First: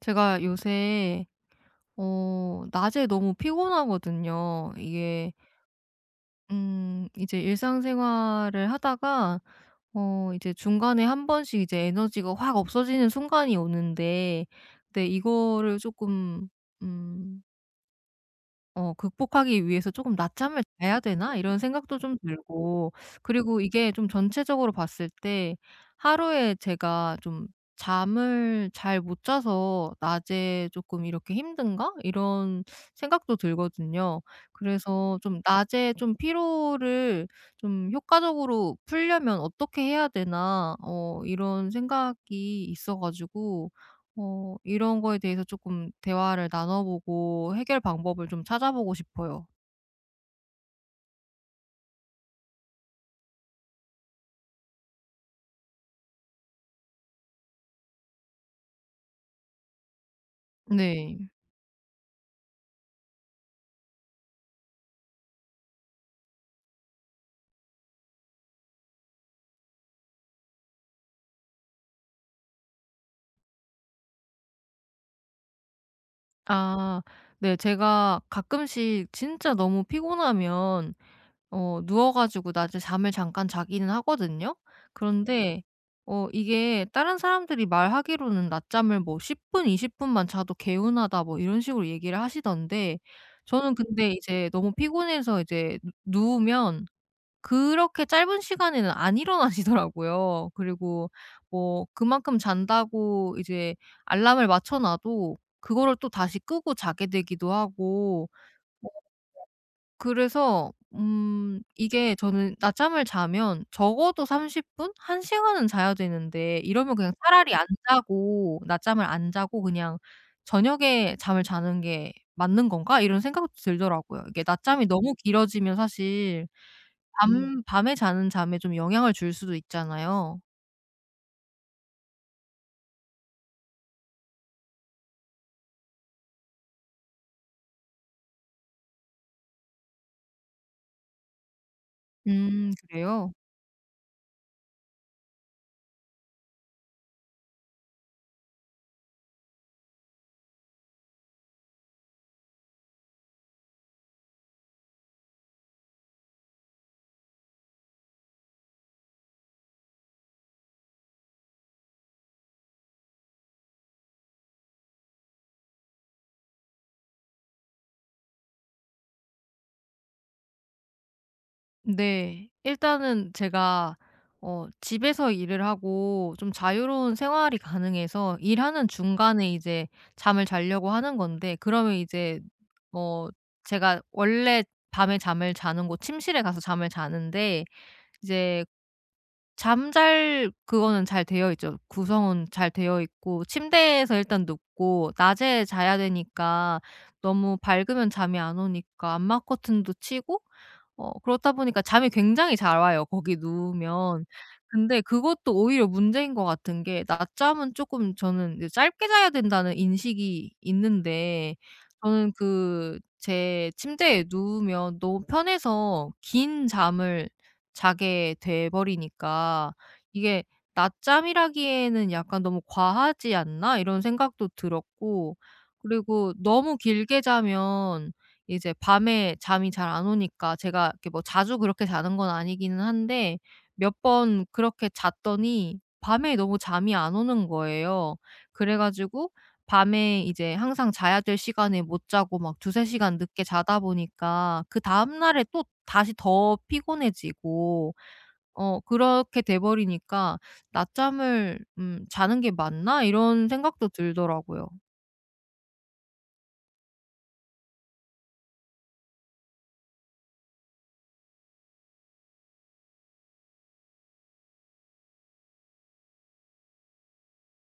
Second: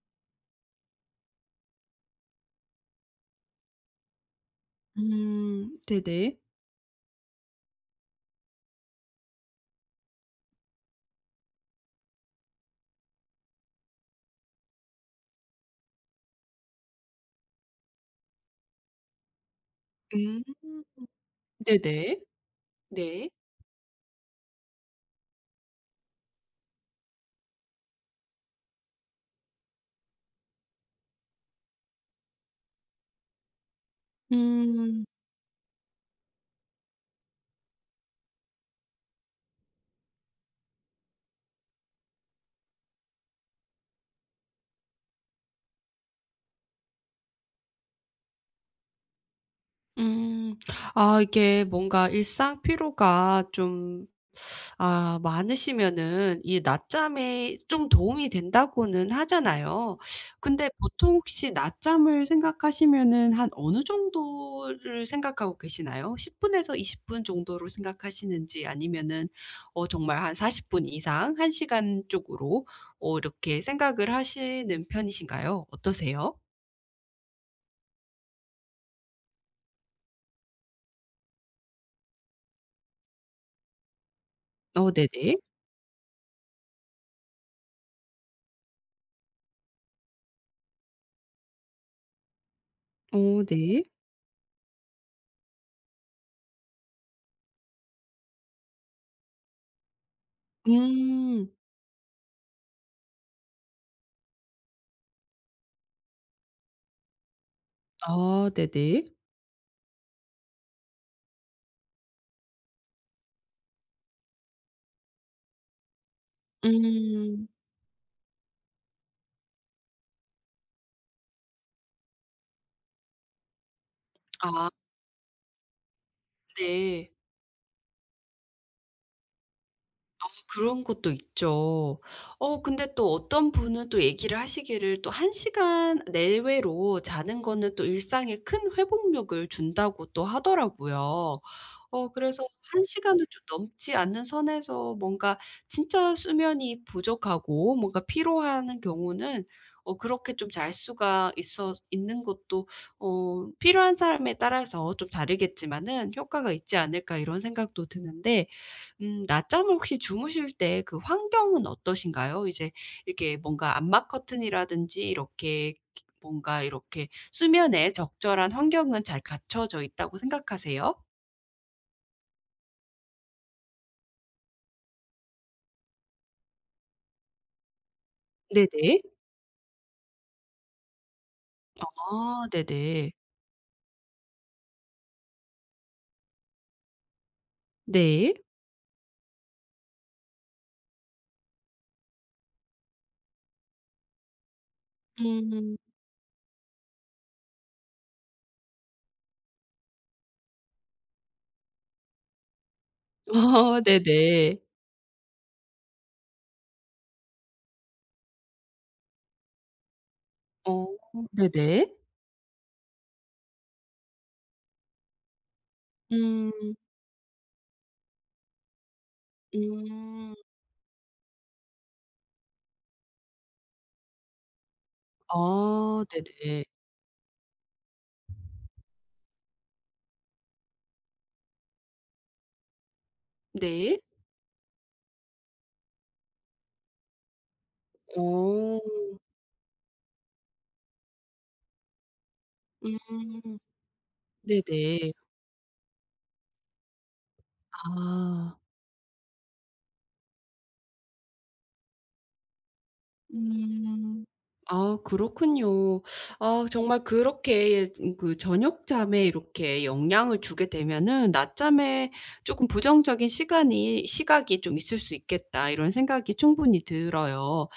제가 요새 낮에 너무 피곤하거든요. 이게 네네. 이제 일상생활을 하다가 이제 중간에 한 번씩 이제 에너지가 확 없어지는 순간이 오는데, 근데 이거를 조금 음 '극복하기 위해서 조금 음. 낮잠을 자야 되나?' 이런 생각도 좀 네네. 들고, 네. 그리고 이게 좀 전체적으로 봤을 때 하루에 제가 좀 잠을 잘 못 자서 '낮에 조금 이렇게 힘든가?' 이런 생각도 들거든요. 음. 그래서 좀 '낮에 좀 피로를 좀 효과적으로 풀려면 어떻게 해야 되나?' 이런 생각이 있어 가지고 이런 거에 대해서 조금 대화를 나눠보고 해결 방법을 좀 찾아보고 싶어요. 음. 아, 이게 뭔가 일상 피로가 좀 많으시면은 이 낮잠에 좀 도움이 된다고는 하잖아요. 근데 보통 네. 혹시 낮잠을 생각하시면은 한 어느 정도를 생각하고 계시나요? 10 분에서 20분 정도로 생각하시는지, 아니면은 정말 한 40분 이상 1 시간 쪽으로 이렇게 생각을 하시는 편이신가요? 어떠세요? 아, 네, 제가 가끔씩 진짜 너무 피곤하면 누워 가지고 낮에 잠을 잠깐 자기는 하거든요. 어 네네. 그런데 이게 다른 사람들이 말하기로는 낮잠을 뭐 10분 20 분만 자도 개운하다 뭐 이런 식으로 얘기를 하시던데, 어 저는 네. 근데 이제 너무 피곤해서 이제 누 누우면 그렇게 짧은 시간에는 안 일어나시더라고요. 그리고 음. 뭐 그만큼 잔다고 이제 알람을 맞춰 놔도 그거를 또 다시 끄고 자게 되기도 하고. 아 어 네네. 그래서 이게 저는 낮잠을 자면 적어도 30 분, 한 시간은 자야 되는데, 이러면 그냥 음. 차라리 안 자고 낮잠을 안 자고 그냥 '저녁에 잠을 자는 게 맞는 건가?' 이런 생각도 들더라고요. 이게 아 낮잠이 너무 길어지면 사실 네. 밤 밤에 자는 잠에 좀 영향을 줄 수도 있잖아요. 그런 것도 있죠. 근데 또 어떤 분은 또 얘기를 하시기를, 또 한 시간 내외로 자는 거는 또 일상에 큰 회복력을 준다."고 또 하더라고요. 그래서 음, 한 시간을 그래요? 좀 넘지 않는 선에서 뭔가 진짜 수면이 부족하고 뭔가 피로한 경우는 그렇게 좀 잘 수가 있어 있는 것도, 필요한 사람에 따라서 좀 다르겠지만은 '효과가 있지 않을까.' 이런 생각도 드는데, 낮잠을 혹시 주무실 때 그 환경은 어떠신가요? 이제 이렇게 뭔가 암막 커튼이라든지 이렇게 기 뭔가 이렇게 수면에 적절한 환경은 잘 갖춰져 있다고 생각하세요? 네. 일단은 제가 집에서 일을 하고 좀 자유로운 생활이 가능해서 일하는 네네. 중간에 이제 잠을 자려고 하는 건데, 그러면 이제 아 네네. 어 제가 원래 밤에 잠을 자는 곳 침실에 가서 잠을 자는데, 네. 이제 잠잘 그거는 잘 되어 있죠. 구성은 잘 되어 있고, 침대에서 일단 눕고 낮에 음. 자야 되니까 너무 밝으면 잠이 안 오니까 암막 커튼도 치고. 그렇다 보니까 잠이 굉장히 잘 와요, 거기 어 누우면. 네네. 근데 그것도 오히려 문제인 것 같은 게, 낮잠은 쪼끔 저는 이제 짧게 자야 된다는 인식이 어 있는데 네네. 저는 그 제 침대에 누우면 너무 편해서 긴 음. 잠을 자게 돼 버리니까, 음. 이게 '낮잠이라기에는 약간 너무 과하지 않나?' 이런 생각도 들었고. 아 그리고 네네. 너무 길게 자면 이제 밤에 잠이 잘 안 오니까, 제가 이렇게 뭐 자주 그렇게 자는 건 아니기는 한데 네. 몇 번 그렇게 잤더니 밤에 너무 잠이 안 오는 거예요. 그래 어. 가지고 밤에 이제 항상 자야 될 시간에 못 자고 막 두세 시간 늦게 음. 자다 보니까 네네. 그다음 날에 또 다시 더 피곤해지고, 아. 그렇게 돼 버리니까 '낮잠을 자는 게 맞나?' 이런 생각도 음. 들더라고요. 아 그렇군요. 아, 정말 그렇게 그 저녁 잠에 이렇게 영향을 주게 되면은 '낮잠에 조금 부정적인 시간이 시각이 좀 있을 수 있겠다.' 이런 생각이 충분히 들어요.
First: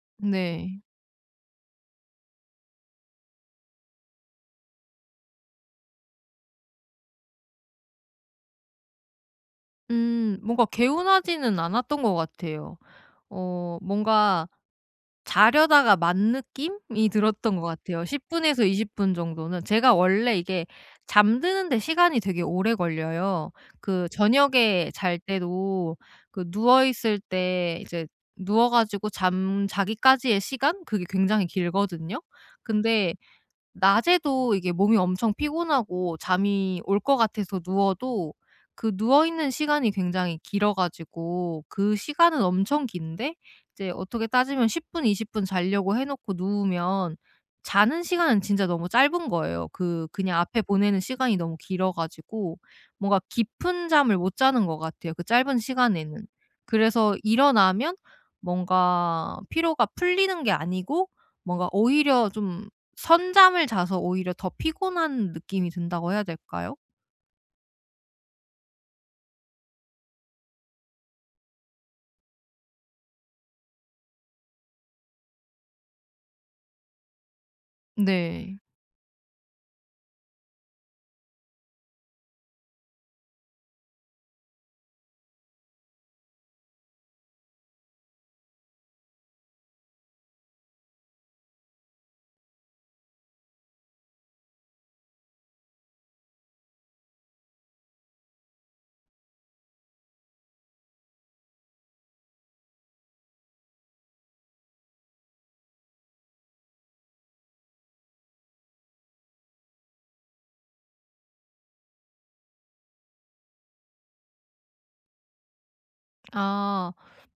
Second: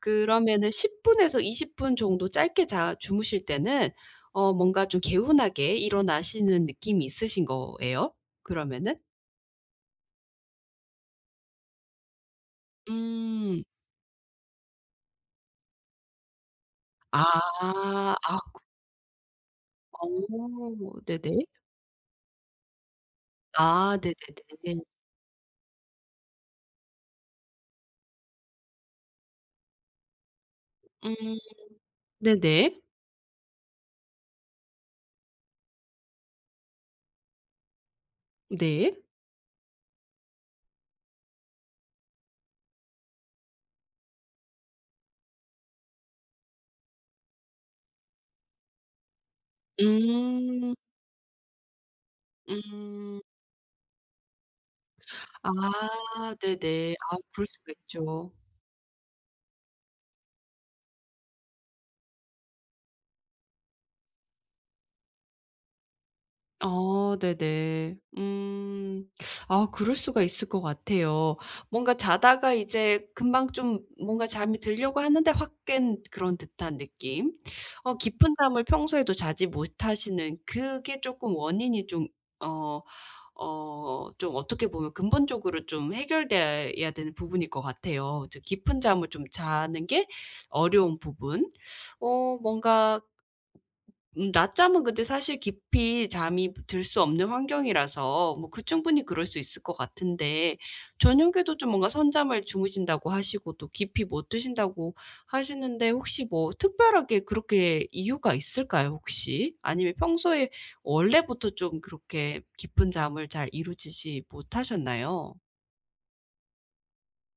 그러면은 네. 10 분에서 20분 정도 짧게 자 주무실 때는 뭔가 좀 개운하게 일어나시는 느낌이 있으신 거예요, 그러면은? 뭔가 개운하지는 않았던 것 같아요. 음. 뭔가 자려다가 만 느낌이 들었던 것 아. 같아요, 10 아 분에서 20분 정도는. 제가 어 원래 이게 네네. 잠드는데 시간이 되게 오래 걸려요. 아 그 네네네. 저녁에 잘 때도, 그 누워 있을 때 이제 누워 가지고 잠자기까지의 시간, 그게 음 굉장히 길거든요. 네네. 근데 낮에도 이게 몸이 엄청 피곤하고 잠이 올 것 같아서 누워도, 네. 그 누워 있는 시간이 굉장히 길어 가지고 그 시간은 엄청 긴데, 이제 어떻게 따지면 10 분, 20분 자려고 해 놓고 누우면 자는 시간은 진짜 너무 짧은 거예요. 그 그냥 앞에 음. 보내는 시간이 너무 길어 가지고 뭔가 음. 깊은 잠을 못 자는 것 같아요, 그 짧은 시간에는. 아 네네. 그래서 아 그럴 수가 일어나면 있죠. 뭔가 피로가 풀리는 게 아니고 뭔가 오히려 좀 선잠을 자서 오히려 더 피곤한 느낌이 든다고 해야 될까요? 어 네네. 음. 아, 그럴 수가 있을 것 같아요. 뭔가 자다가 이제 금방 좀 뭔가 잠이 들려고 하는데 확 깬 그런 듯한 느낌. 깊은 네. 잠을 평소에도 자지 못하시는 그게 쪼끔 원인이 좀어 어 좀, 어떻게 보면 근본적으로 좀 해결돼야 되는 부분일 것 같아요, 저 깊은 잠을 좀 자는 게 어려운 부분. 뭔가 낮잠은 근데 사실 깊이 잠이 들 수 없는 환경이라서 뭐 그 충분히 그럴 수 있을 것 같은데, 저녁에도 좀 뭔가 선잠을 주무신다고 하시고, 또 깊이 못 드신다고 하시는데, 혹시 뭐 특별하게 그렇게 이유가 있을까요, 혹시? 아니면 평소에 원래부터 좀 그렇게 깊은 잠을 잘 이루지 못하셨나요? 아.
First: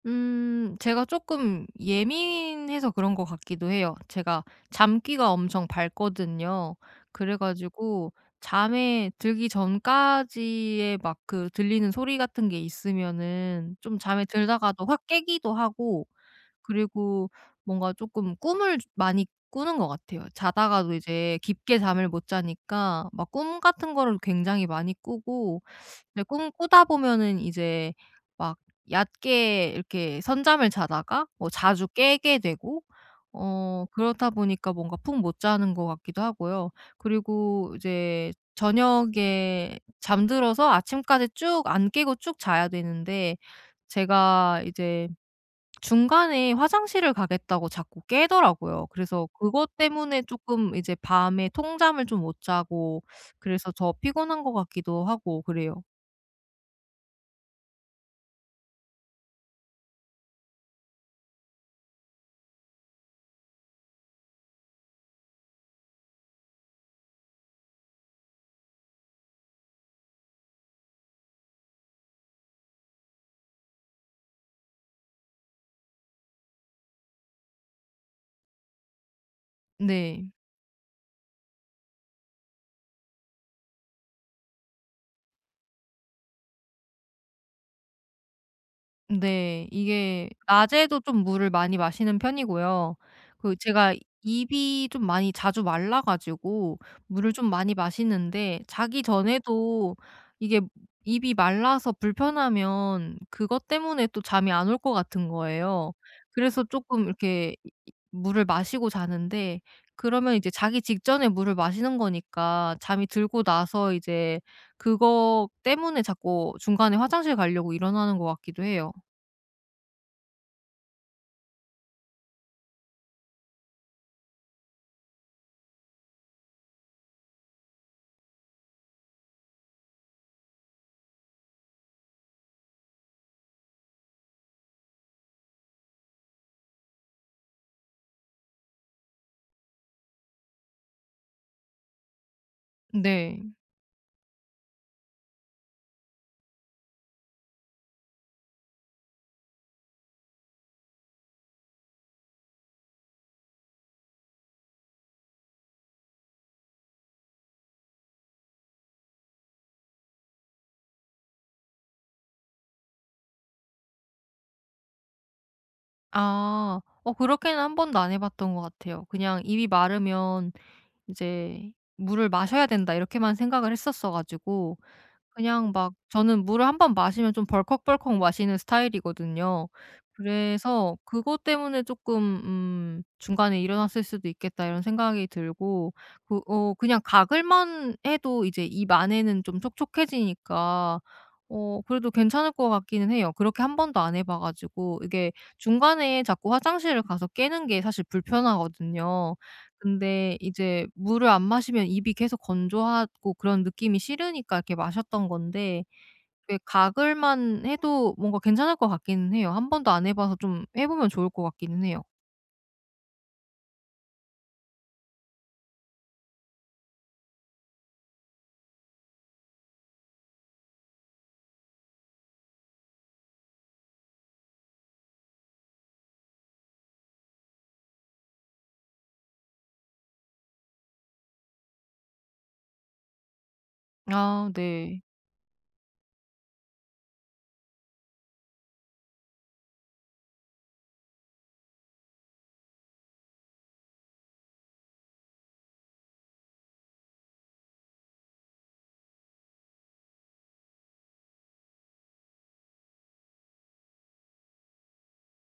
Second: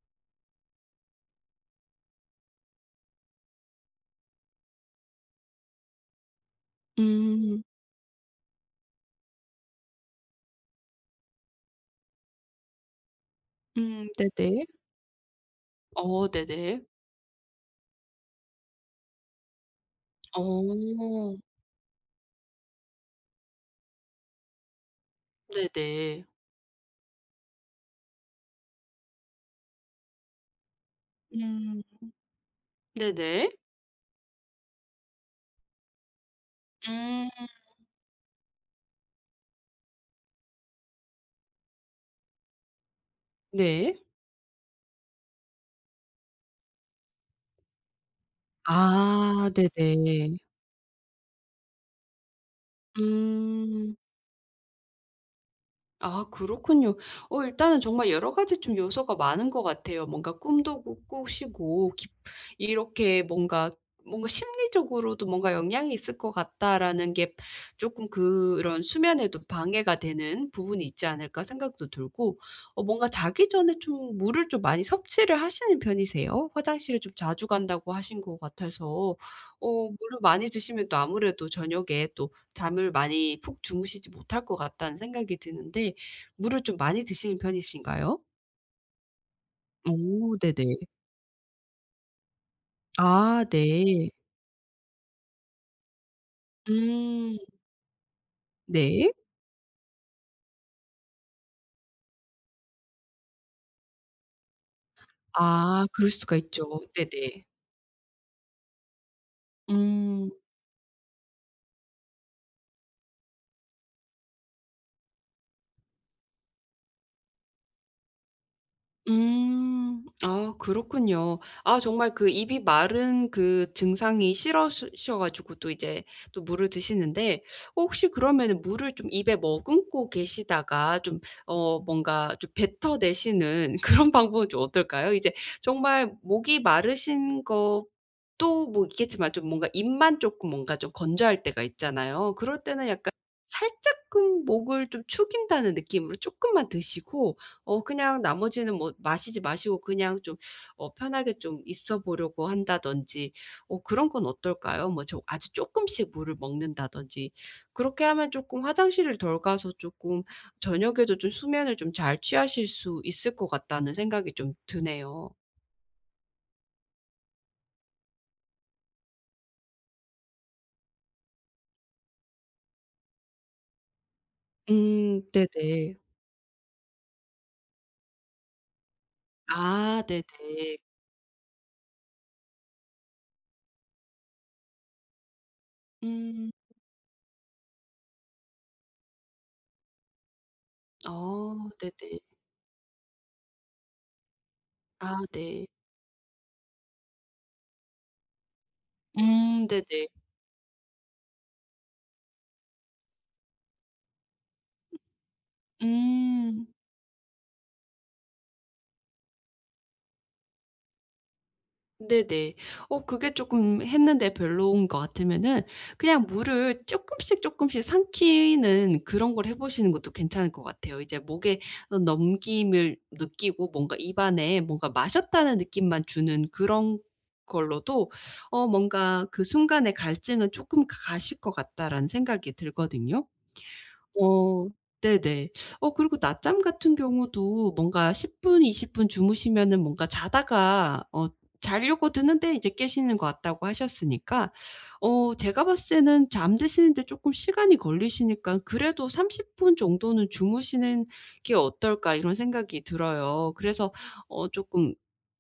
제가 조금 예민해서 그런 것 같기도 해요. 제가 잠귀가 엄청 밝거든요. 그래 음. 가지고 잠에 들기 전까지의 막 그 들리는 소리 같은 게 있으면은 좀 잠에 네네. 들다가도 확 깨기도 하고. 어 네네. 그리고 뭔가 조금 꿈을 많이 꾸는 것 같아요. 자다가도 어 이제 깊게 잠을 못 자니까 막 꿈 같은 거를 굉장히 많이 꾸고, 근데 네네. 꿈 꾸다 보면은 이제 막 얕게 이렇게 선잠을 자다가 뭐 음 자주 깨게 되고, 네네. 그렇다 보니까 뭔가 푹 못 자는 것 같기도 하고요. 음 그리고 이제 저녁에 잠들어서 아침까지 쭉 안 깨고 쭉 자야 되는데, 네. 제가 이제 중간에 화장실을 가겠다고 자꾸 깨더라고요. 그래서 아 그것 때문에 네네. 쪼끔 이제 밤에 통잠을 좀 못 자고, 그래서 더 음. 피곤한 것 같기도 하고 그래요. 아 그렇군요. 일단은 정말 여러 가지 좀 요소가 많은 것 같아요. 뭔가 꿈도 꾸 꾸시고 이렇게 뭔가 '심리적으로도 뭔가 영향이 있을 것 같다.'라는 게, 조금 그런 수면에도 방해가 되는 부분이 있지 않을까 생각도 들고. 뭔가 자기 전에 좀 물을 좀 많이 섭취를 하시는 편이세요? 화장실을 좀 자주 간다고 하신 것 같아서, 물을 네. 많이 드시면 또 아무래도 저녁에 또 잠을 많이 푹 주무시지 못할 것 같다는 생각이 드는데, 물을 좀 많이 드시는 편이신가요? 네. 이게 오 네네. 낮에도 좀 물을 많이 마시는 편이고요. 아 그 제가 네. 입이 좀 많이 자주 말라 가지고 물을 음 좀 많이 마시는데, 자기 네. 전에도 이게 입이 말라서 불편하면 그것 때문에 또 잠이 안 올 것 같은 아 거예요. 그럴 수가 그래서 있죠. 쪼끔 네네. 이렇게 물을 마시고 자는데, 음. 그러면 이제 자기 직전에 물을 마시는 거니까 잠이 들고 나서 이제 그거 때문에 자꾸 중간에 화장실 가려고 일어나는 것 같기도 해요. 음. 아 그렇군요. 아, 정말 그 입이 마른 그 증상이 싫으셔 가지고, 또 이제 또 물을 드시는데. 혹시 그러면은 물을 좀 입에 머금고 계시다가 좀 뭔가 좀 뱉어내시는 그런 방법은 좀 어떨까요? 이제 정말 목이 마르신 것도 뭐 있겠지만, 좀 뭔가 입만 쪼끔 뭔가 좀 건조할 때가 있잖아요. 그럴 때는 약간 네. 살짝금 목을 좀 축인다는 느낌으로 쪼끔만 드시고 그냥 나머지는 뭐 마시지 마시고, 그냥 좀 편하게 좀 있어 보려고 한다든지, 그런 건 어떨까요? 뭐 저 아주 쪼끔씩 물을 먹는다든지. 그렇게 하면 쪼끔 화장실을 덜 가서 쪼끔 저녁에도 좀 수면을 좀 잘 취하실 수 있을 것 같다는 생각이 좀 드네요. 아. 그렇게는 한 번도 안 해 봤던 것 같아요. 그냥 '입이 마르면 이제 물을 마셔야 된다.' 이렇게만 생각을 했었어 가지고 그냥 막 네네. 저는 물을 한 번 마시면 좀 벌컥벌컥 마시는 스타일이거든요. 아 네네. 그래서 그것 때문에 조금 '중간에 일어났을 수도 있겠다.' 이런 생각이 들고, 그 음. 그냥 가글만 해도 이제 입 안에는 좀 촉촉해지니까 어 그래도 네네. 괜찮을 것 같기는 해요. 그렇게 한 번도 안 해봐 가지고, 아 이게 네. 중간에 자꾸 화장실을 가서 깨는 게 사실 불편하거든요. 네네. 근데 이제 물을 안 마시면 입이 계속 건조하고 그런 느낌이 싫으니까 이렇게 마셨던 건데, 왜 음. 가글만 해도 뭔가 괜찮을 것 같기는 해요. 한 번도 안 해 봐서 좀 해 보면 좋을 것 같기는 해요. 네네. 그게 조금 했는데 별로인 것 같으면은 그냥 물을 조금씩 조금씩 삼키는 그런 걸 해 보시는 것도 괜찮을 것 같아요. 이제 목에 넘김을 느끼고 뭔가 입안에 뭔가 마셨다는 느낌만 주는 그런 걸로도 뭔가 그 순간의 갈증은 조금 가실 것 같다라는 생각이 들거든요. 아, 어 네. 네네. 그리고 낮잠 같은 경우도 뭔가 10 분, 20분 주무시면은 뭔가 자다가 자려고 드는데 이제 깨시는 것 같다고 하셨으니까, 제가 봤을 때는 잠드시는데 쪼끔 시간이 걸리시니까 그래도 '30 분 정도는 주무시는 게 어떨까.' 이런 생각이 들어요. 그래서 쪼끔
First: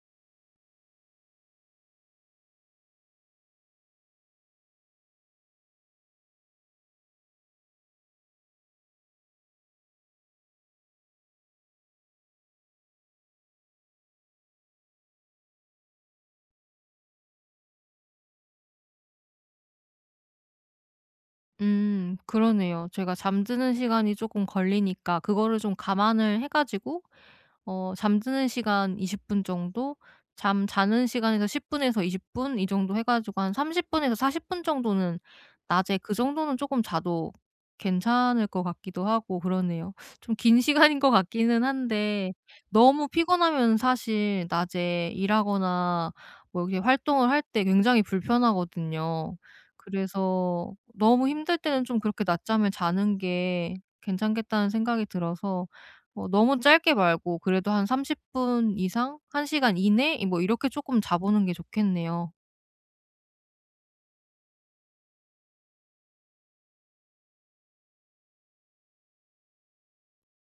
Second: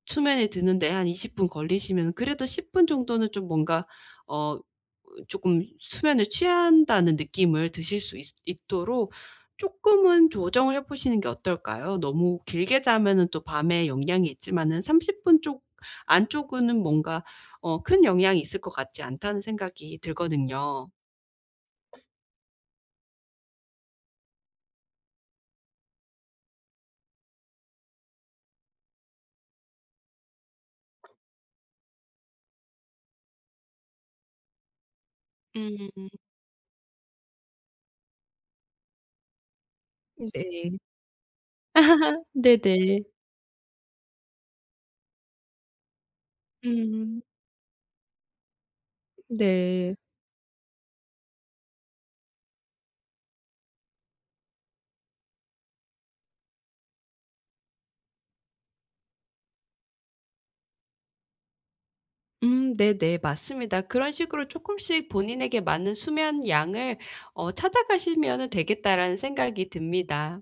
수면에 드는데 한 20분 걸리시면은, 그래도 10분 정도는 좀 뭔가 어 조금 수면을 취한다는 느낌을 드실 수 있 있도록 조금은 조정을 해 보시는 게 어떨까요? 너무 길게 자면은 또 밤에 영향이 있지만은, 30 분 쪽 안쪽은 뭔가 큰 영향이 있을 것 같지 않다는 생각이 들거든요. 그러네요. 제가 잠드는 시간이 조금 걸리니까 그거를 좀 감안을 해 가지고 잠드는 시간 20분 정도, 잠 자는 시간에서 10 분에서 20분, 이 정도 해 가지고 한 30 분에서 40분 정도는 낮에 음. 그 정도는 조금 자도 괜찮을 것 같기도 하고 그러네요. 좀 긴 네. 시간인 것 같기는 한데, 네네. 너무 피곤하면 사실 낮에 일하거나 뭐 이렇게 음. 활동을 할 때 굉장히 불편하거든요. 네. 그래서 너무 힘들 때는 좀 그렇게 낮잠을 자는 게 괜찮겠다는 생각이 들어서, 너무 짧게 말고 그래도 한 30분 이상 1 시간 이내, 이 뭐 이렇게 조금 자보는 게 좋겠네요. 네네. 맞습니다. 그런 식으로 조금씩 본인에게 맞는 수면 양을 찾아가시면은 되겠다라는 생각이 듭니다.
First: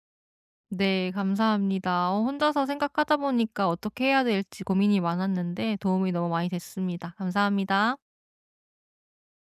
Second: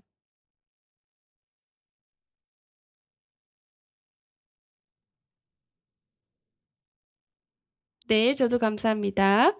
네, 감사합니다. 혼자서 생각하다 보니까 어떻게 해야 될지 고민이 많았는데 도움이 너무 많이 됐습니다. 감사합니다. 네, 저도 감사합니다.